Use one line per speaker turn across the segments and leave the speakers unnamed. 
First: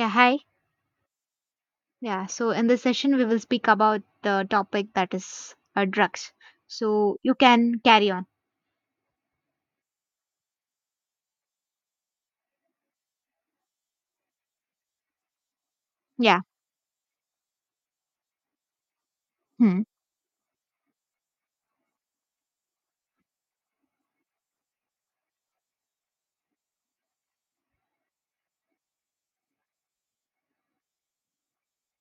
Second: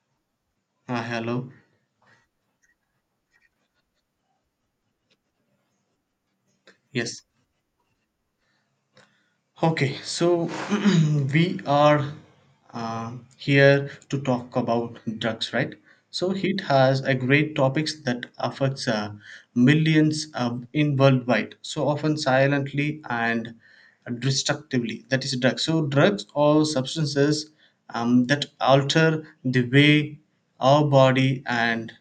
Yeah, hi.
Hello.
Yeah, so in this session, we will speak about the topic that is drugs. So
Yes.
you can carry on.
Okay. So we are here to talk about drugs, right? So
Yeah.
it has a great topics that affects
Hmm.
millions in worldwide. So often silently and destructively. That is drugs. So drugs or substances that alter the way our body and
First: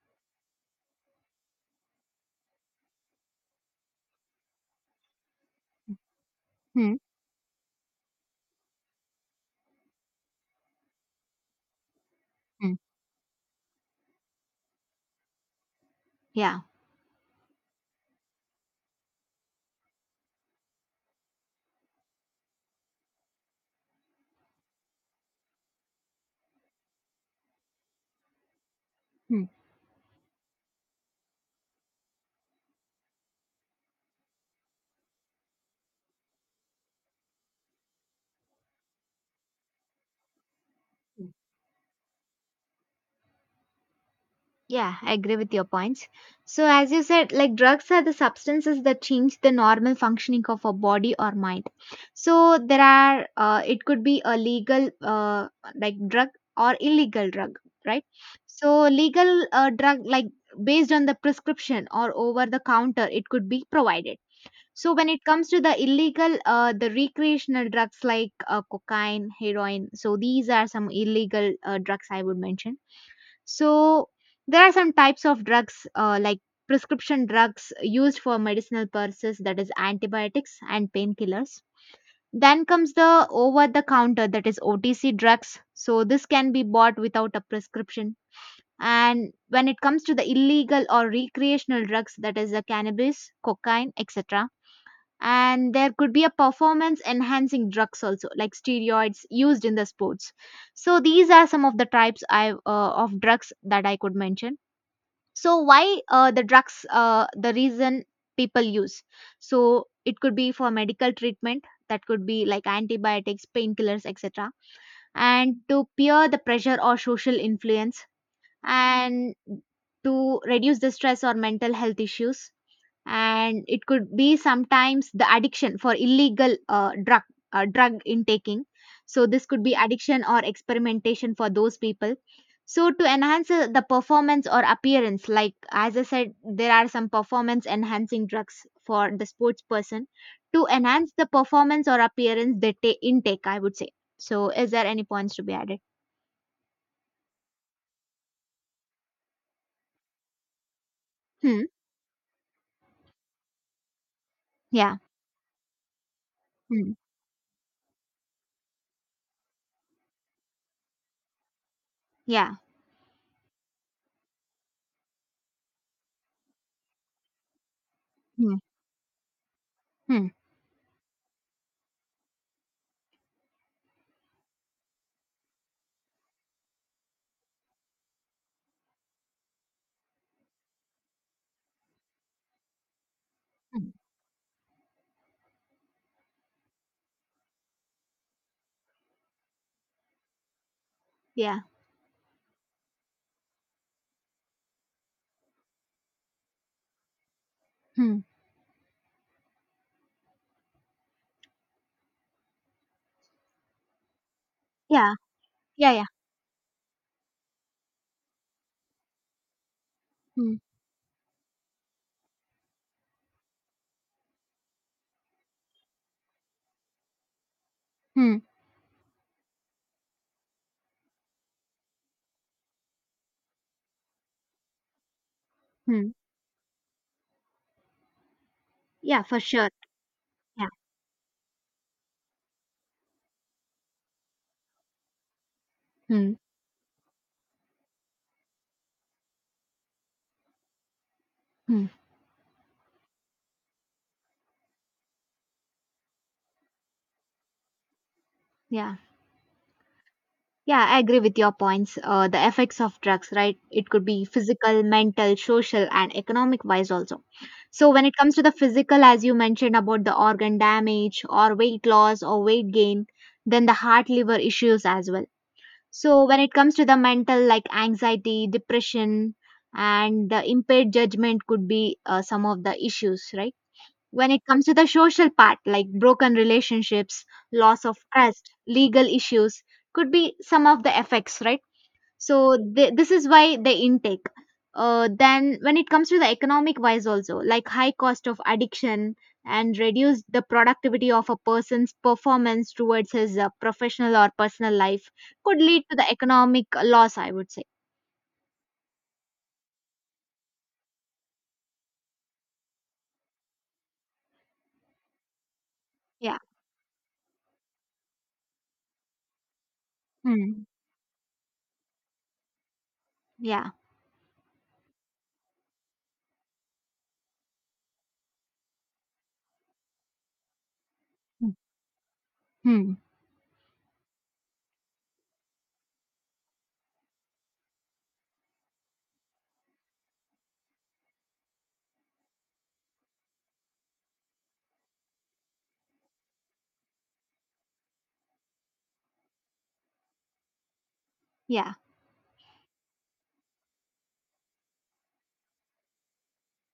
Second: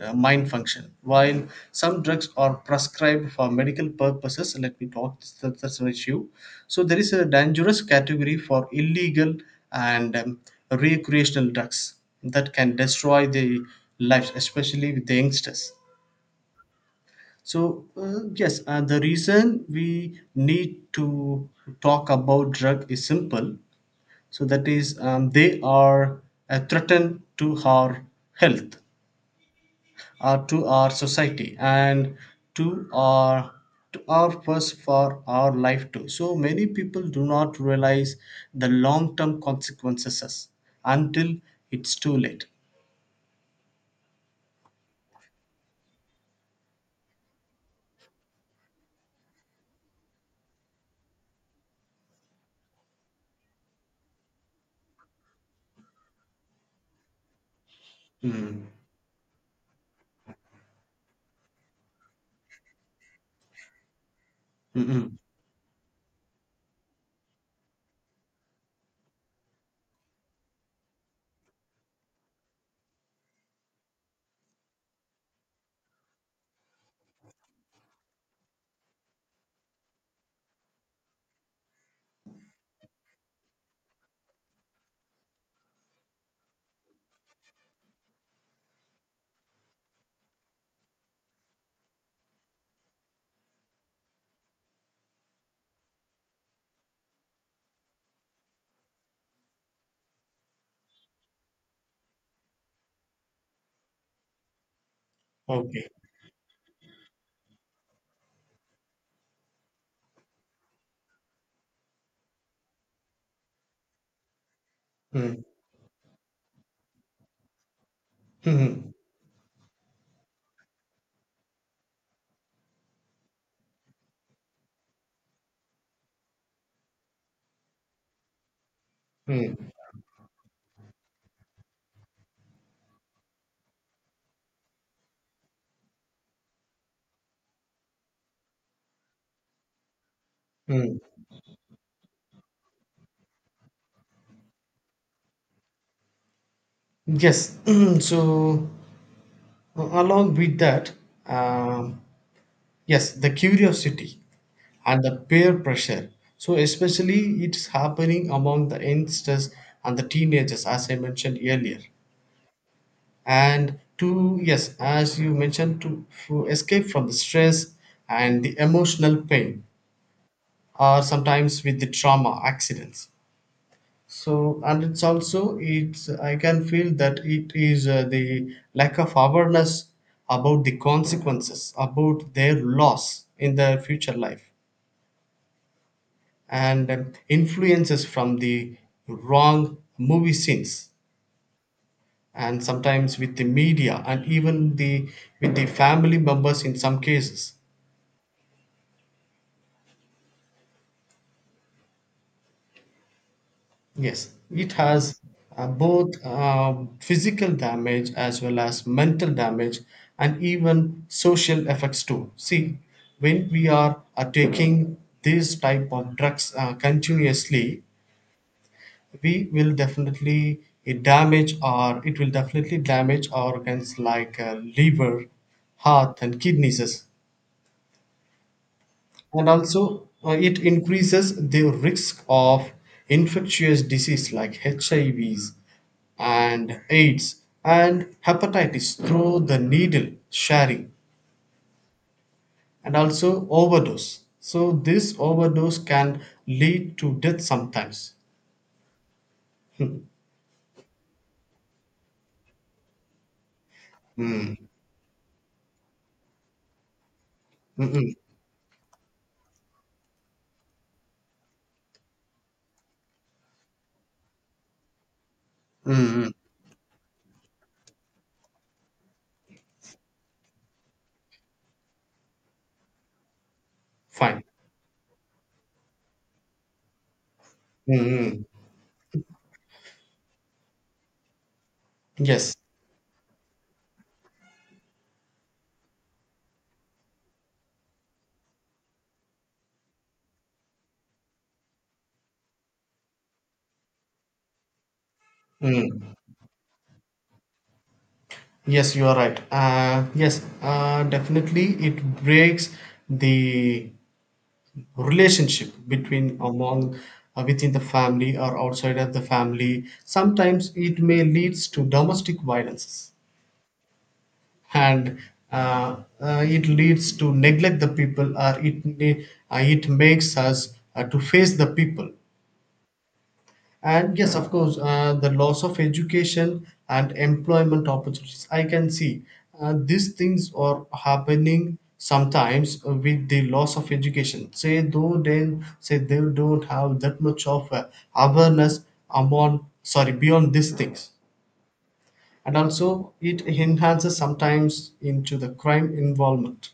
mind function. While some drugs are prescribed for medical purposes, let me talk, that's an issue. So,
Hmm.
there is a dangerous category for illegal and recreational drugs that
Hmm.
can destroy the lives, especially with the youngsters.
Yeah.
So, yes, the reason we need to talk about drug is simple. So, that is, they are a threat to our health,
Hmm.
to our society and to our to our purpose for our life too. So many people do not realize the long term consequences
hmm.
until it's too late.
Yeah, I agree with your points. So as you said, like drugs are the substances that change the normal functioning of a body or mind. So there are, it could be a legal, like drug or illegal drug, right?
Mm.
So legal drug, like based on the prescription or over the counter, it could be provided. So when
Mm-mm.
it comes to the illegal, the recreational drugs like cocaine, heroin, so these are some illegal drugs I would mention. So there are some types of drugs like prescription drugs used for medicinal purposes, that is antibiotics and painkillers. Then comes the over the counter, that is OTC drugs. So this can be bought without a prescription. And when it comes to the illegal or recreational drugs, that is the cannabis, cocaine, etc. And there could be a performance enhancing drugs also like steroids used in the sports. So these are some of the types I of drugs that I could mention. So
Okay.
why the drugs, the reason people use, so it could be for medical treatment, that could be like antibiotics, painkillers, etc.
Mm.
And to peer the pressure or social influence,
Mm.
and to reduce the stress or mental health issues, and it could be sometimes the addiction for illegal drug drug intaking. So this could
Mm.
be addiction or experimentation for those people. So to enhance the performance or appearance, like as I said, there are some performance enhancing drugs for the sports person. To
Mm.
enhance the performance or appearance, they intake, I would say. So is there any points to be added?
Yes, so along with that,
Hmm.
um, yes, the curiosity,
Yeah.
and the peer pressure. So
Hmm.
especially it's happening among the youngsters and the teenagers, as I mentioned earlier.
Yeah.
And to yes, as you mentioned, to escape from the stress and the
Hmm.
emotional pain,
Hmm.
or sometimes with the trauma accidents. So and it's also it's I can feel that it is the lack of awareness about the consequences, about their loss in their
Hmm.
future life, and influences from the wrong movie scenes,
Yeah.
and sometimes with the media and even the with the family members in some cases.
Hmm.
Yes, it
Yeah.
has
Yeah. Yeah.
both physical damage as well as mental damage, and
Hmm.
even social effects too. See, when we are taking this type of drugs continuously,
Hmm.
we will definitely it damage, or it will definitely damage organs like liver,
Hmm.
heart and kidneys.
Yeah, for
And
sure.
also it
Yeah.
increases the risk of infectious disease like hivs
Hmm.
and aids and hepatitis through the needle sharing,
Hmm.
and also overdose. So this overdose can lead to death sometimes.
Yeah. Yeah, I agree with your points. The effects of drugs, right? It could be
Mm.
physical, mental, social, and economic wise also. So, when
Mm-mm.
it comes to the physical, as you mentioned about the organ damage or weight loss or weight gain, then the heart liver issues as well. So,
Mm-mm.
when it comes to the mental, like anxiety, depression, and the impaired judgment could be some of the issues, right? When
Fine.
it comes to the social part, like broken relationships, loss of
Mm-mm.
trust, legal issues, could be some of the effects, right?
Yes.
So this is why the intake. Then when it comes to the economic wise also, like high cost of addiction and reduce the productivity of a person's performance towards his professional or personal life could lead to the
Mm.
economic loss, I would say.
Yes, you are right. Yes, definitely, it breaks the relationship between
Yeah.
among within the family or outside of the family.
Hmm.
Sometimes it may leads to domestic violences,
Yeah.
and uh, it leads to neglect the people, or it makes us to
Hmm.
face the people.
Hmm.
And yes, of course, the loss of education and employment opportunities. I can see these things are happening sometimes with the loss of education. Say though then say they don't have that much of awareness among sorry beyond these things,
Yeah.
and also it enhances sometimes into the crime involvement.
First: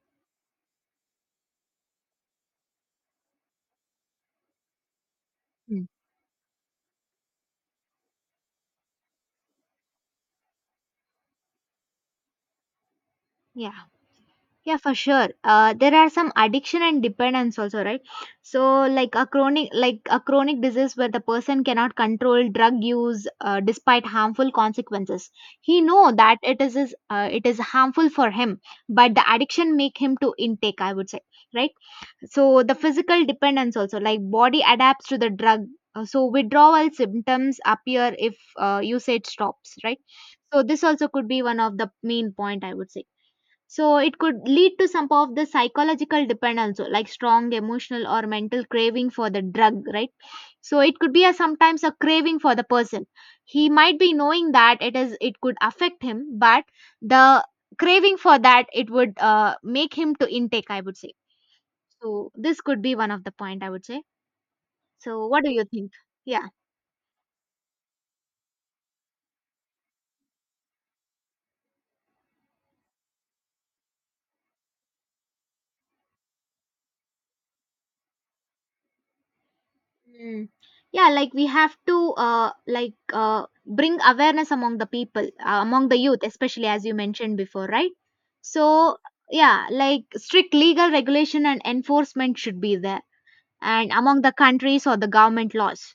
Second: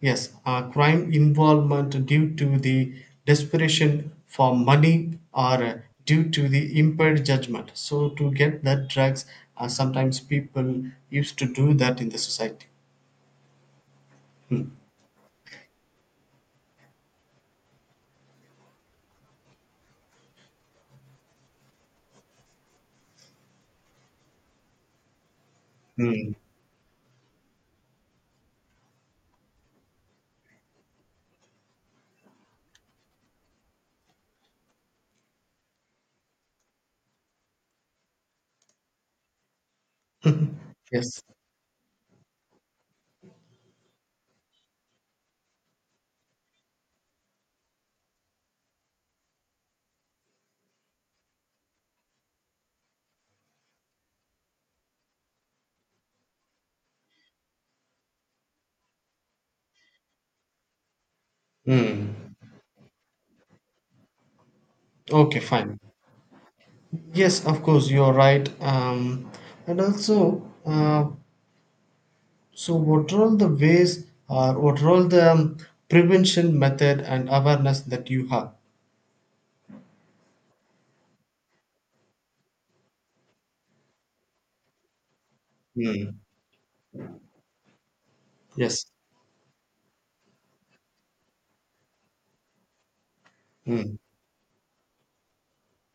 Yes, crime involvement due to the desperation for money or
Hmm.
due to the impaired judgment. So to get that drugs, sometimes people used to do that in the society.
Yeah. Yeah, for sure. There are some addiction and dependence also, right? So, like a chronic disease where the person cannot control drug use despite harmful consequences. He know
Hmm.
that it is his, it is harmful for him, but the addiction make him to intake, I would say, right? So the physical dependence also, like body adapts to the drug. So withdrawal symptoms appear if usage stops, right? So this also
Yes.
could be one of the main point, I would say. So it could lead to some of the psychological dependence, so like strong emotional or mental craving for the drug, right? So it could be a sometimes a craving for the person. He might be knowing that it is it could affect him, but the craving for that, it would make him to intake, I would say. So
Hmm.
this could be one of the point, I would say. So
Okay,
what do you
fine.
think? Yeah.
Yes, of course, you're right. And also, so what are all the ways, or what are all the prevention method and awareness that you have?
Mm. Yeah, like we have to bring awareness among the people, among the
Hmm.
youth, especially as you mentioned before, right?
Yes.
So yeah, like strict legal regulation and enforcement should be there, and
Hmm.
among the countries or the government laws.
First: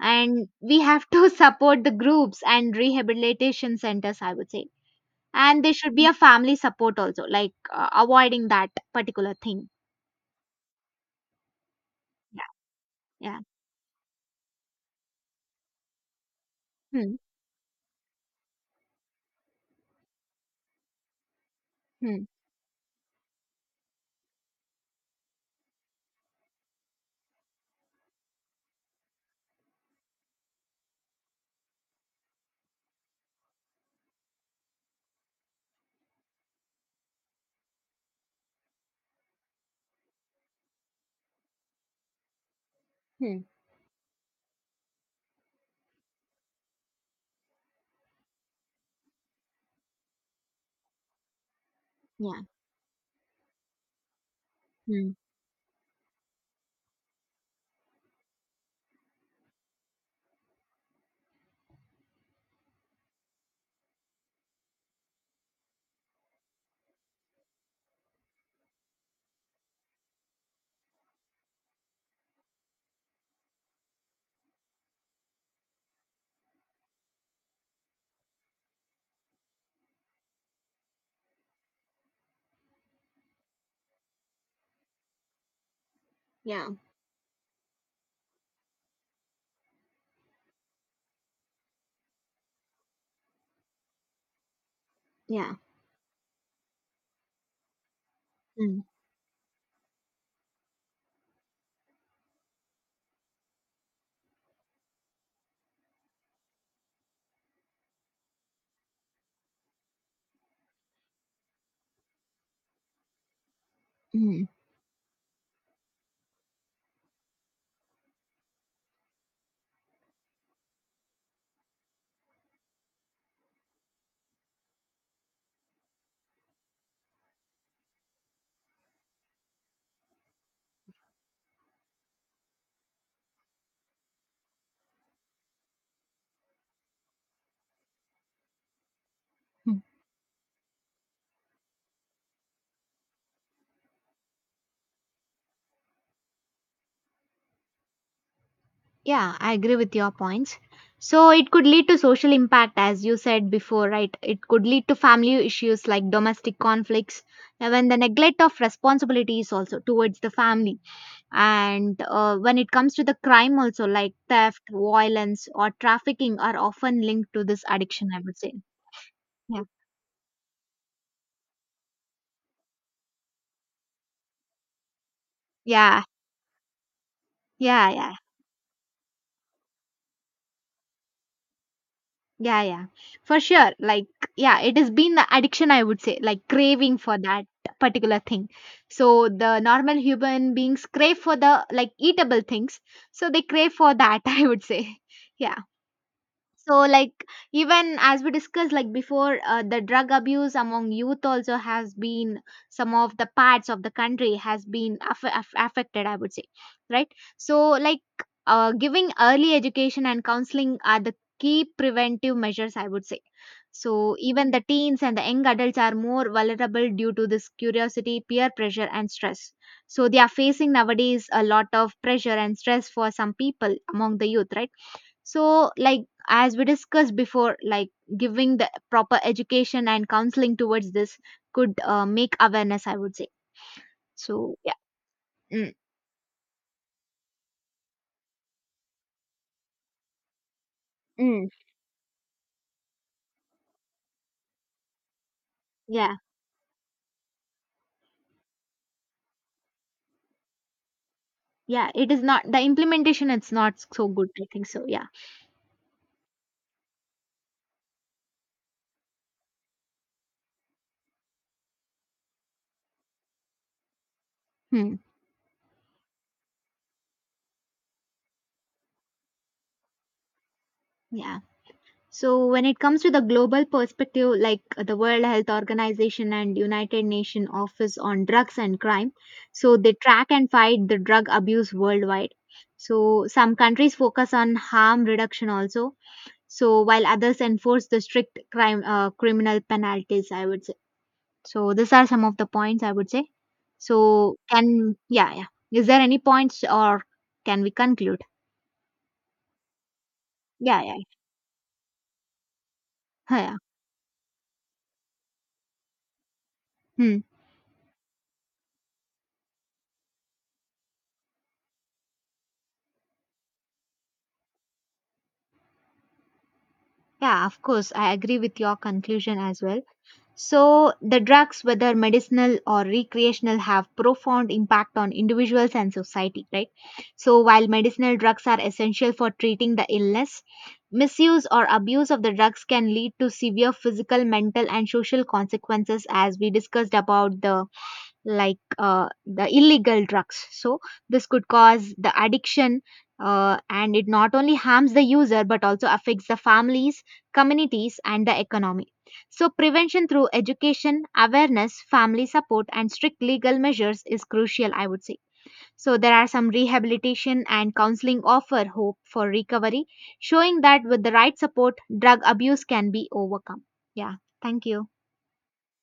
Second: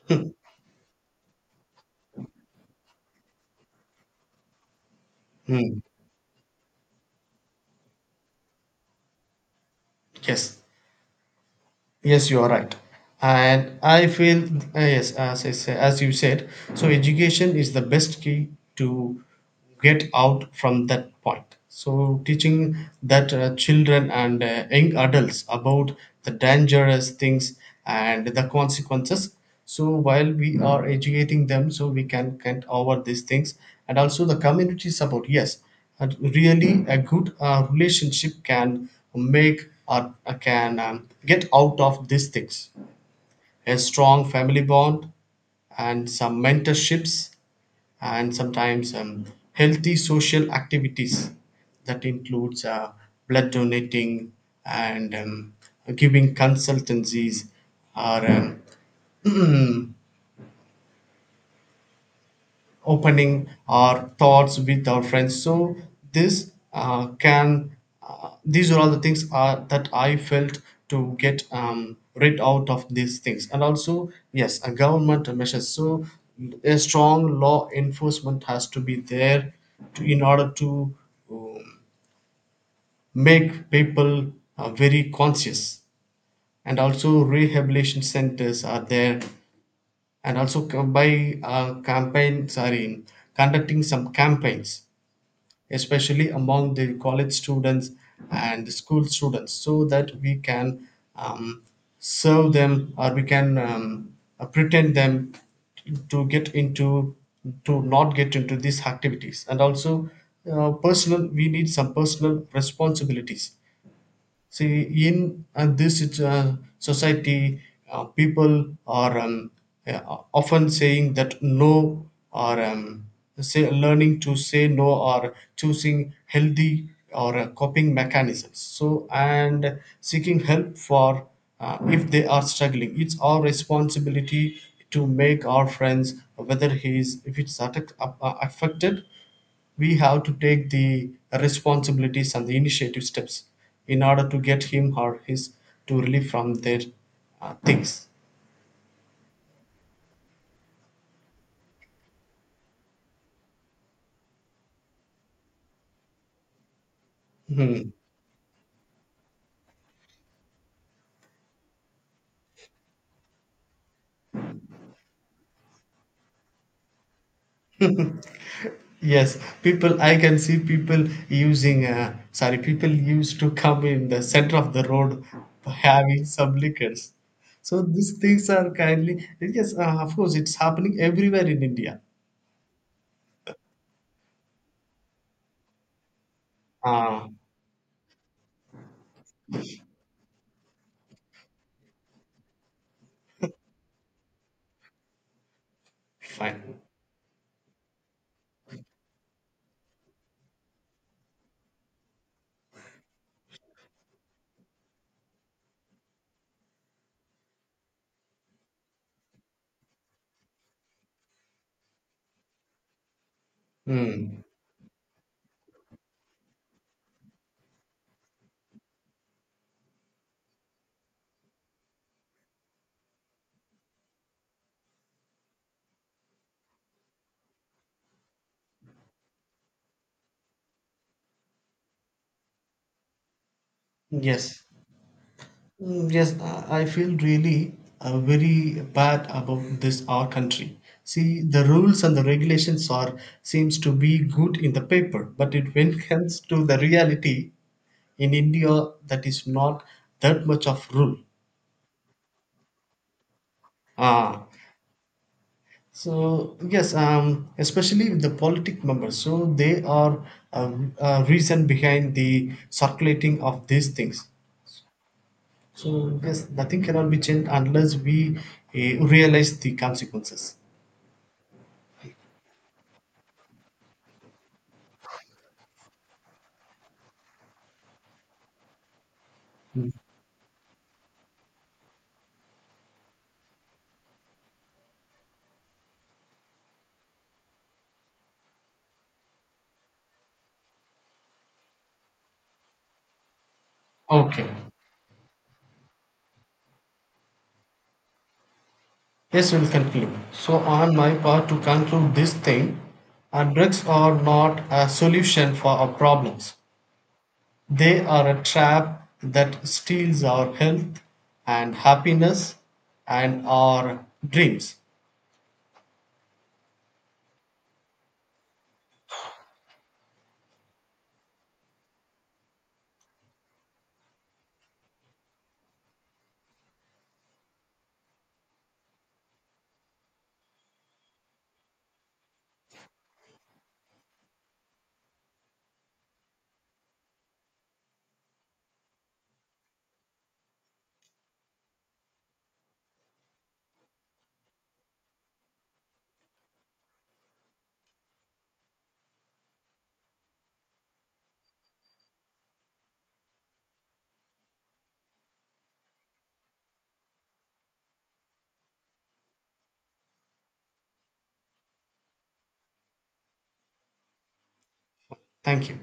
And we have to support the groups and rehabilitation centers, I would say. And there
Hmm.
should be a family support also, like avoiding that particular thing.
Yes. Yes, you
Yeah.
are right.
Yeah.
And I feel, yes, as I say, as you said, so
Hmm.
education is the best key to get out from that point. So
Hmm.
teaching that children and young adults about the dangerous things and the consequences. So while we are educating them, so we can get over these things, and also the community support. Yes, and really, a good relationship can make, or can get out of these things.
Hmm.
A strong family bond and some mentorships, and sometimes healthy social activities that
Yeah.
includes blood donating
Hmm.
and giving consultancies, or opening our thoughts with our friends. So this can these are all the things that I felt to get rid out of these things. And also yes, a government measures, so a strong law enforcement has to be there to, in order to um, make people very conscious,
Yeah.
and also rehabilitation centers are there, and also co- by campaigns are in conducting some campaigns
Yeah.
especially among the college students and the
Hmm.
school students, so that we can um, serve them, or we can pretend them to get into to not get into these activities. And also personal we need some personal responsibilities.
Mhm.
See, in this society, people are uh, often saying that no, or say, learning to say no, or choosing healthy or coping mechanisms. So, and seeking help for if they are struggling. It's our responsibility to make our friends, whether he is if it's attack, affected,
Mhm.
we have to take the responsibilities and the initiative steps in order to get him or his to relief from their things.
Yeah, I agree with your points. So it could lead to social impact, as you said before, right? It could lead to family issues like domestic conflicts, and when
Hmm.
the neglect of responsibilities also towards the family, and when it comes to the crime also, like theft, violence, or trafficking, are often linked to this addiction, I would say.
Yes,
Yeah.
people, I can see people using, sorry, people used to come in the center of the road
Yeah.
having some liquors. So
Yeah.
these
Yeah.
things are kindly, yes, of course, it's happening everywhere in India.
Yeah, yeah, for sure. Like, yeah, it has been the addiction, I would say, like craving for
Ah,
that particular thing. So the normal human beings crave for the like eatable things. So they crave for that, I would say. Yeah.
fine.
So like, even as we discussed like before, the drug abuse among youth also has been some of the parts of the country has been affected, I would say, right? So like, giving early education and counseling are the key preventive measures, I would say. So
Hmm.
even the teens and the young adults are more vulnerable due to this curiosity, peer pressure and stress. So they are facing nowadays a lot of pressure and stress for some people among the youth, right? So, like, as we discussed before, like, giving the proper education and counseling towards this could make awareness, I would say. So,
Yes.
yeah. Mm.
Mm, yes, I feel really very bad about this our country. See,
Mm.
the rules and the regulations are seems to be good in the paper, but it when it
Yeah.
comes to the reality in India, that is not that much of rule.
Yeah. It is not the implementation, it's not so good. I
Ah,
think so. Yeah.
so yes, especially with the politic members, so they are a, a reason behind the circulating of these things.
Hmm.
So yes, nothing cannot be changed unless we realize the consequences.
Yeah. So, when it comes to the global perspective, like the World Health Organization and United Nations Office on Drugs and Crime, so they track and fight the drug abuse worldwide. So, some countries focus on harm reduction also. So while others enforce the strict crime criminal penalties, I would say. So these are some of the points I would say. So
Okay.
can, yeah, yeah. Is there any points, or can we conclude?
Yes, we'll conclude. So,
Yeah,
on
yeah,
my part, to conclude this thing,
yeah.
drugs are not a solution for our problems.
Hmm.
They are a trap that steals our health and happiness and our dreams.
Yeah, of course. I agree with your conclusion as well. So, the drugs, whether medicinal or recreational, have profound impact on individuals and society, right? So, while medicinal drugs are essential for treating the illness, misuse or abuse of the drugs can lead to severe physical, mental, and social consequences, as we discussed about the like the illegal drugs. So this could cause the addiction, and it not only harms the user but also affects the families, communities, and the economy. So prevention through education, awareness, family support, and strict legal measures is crucial, I would say. So there are some rehabilitation and counseling offer hope for recovery, showing that with the right support, drug abuse can be overcome. Yeah, thank you.
Thank you.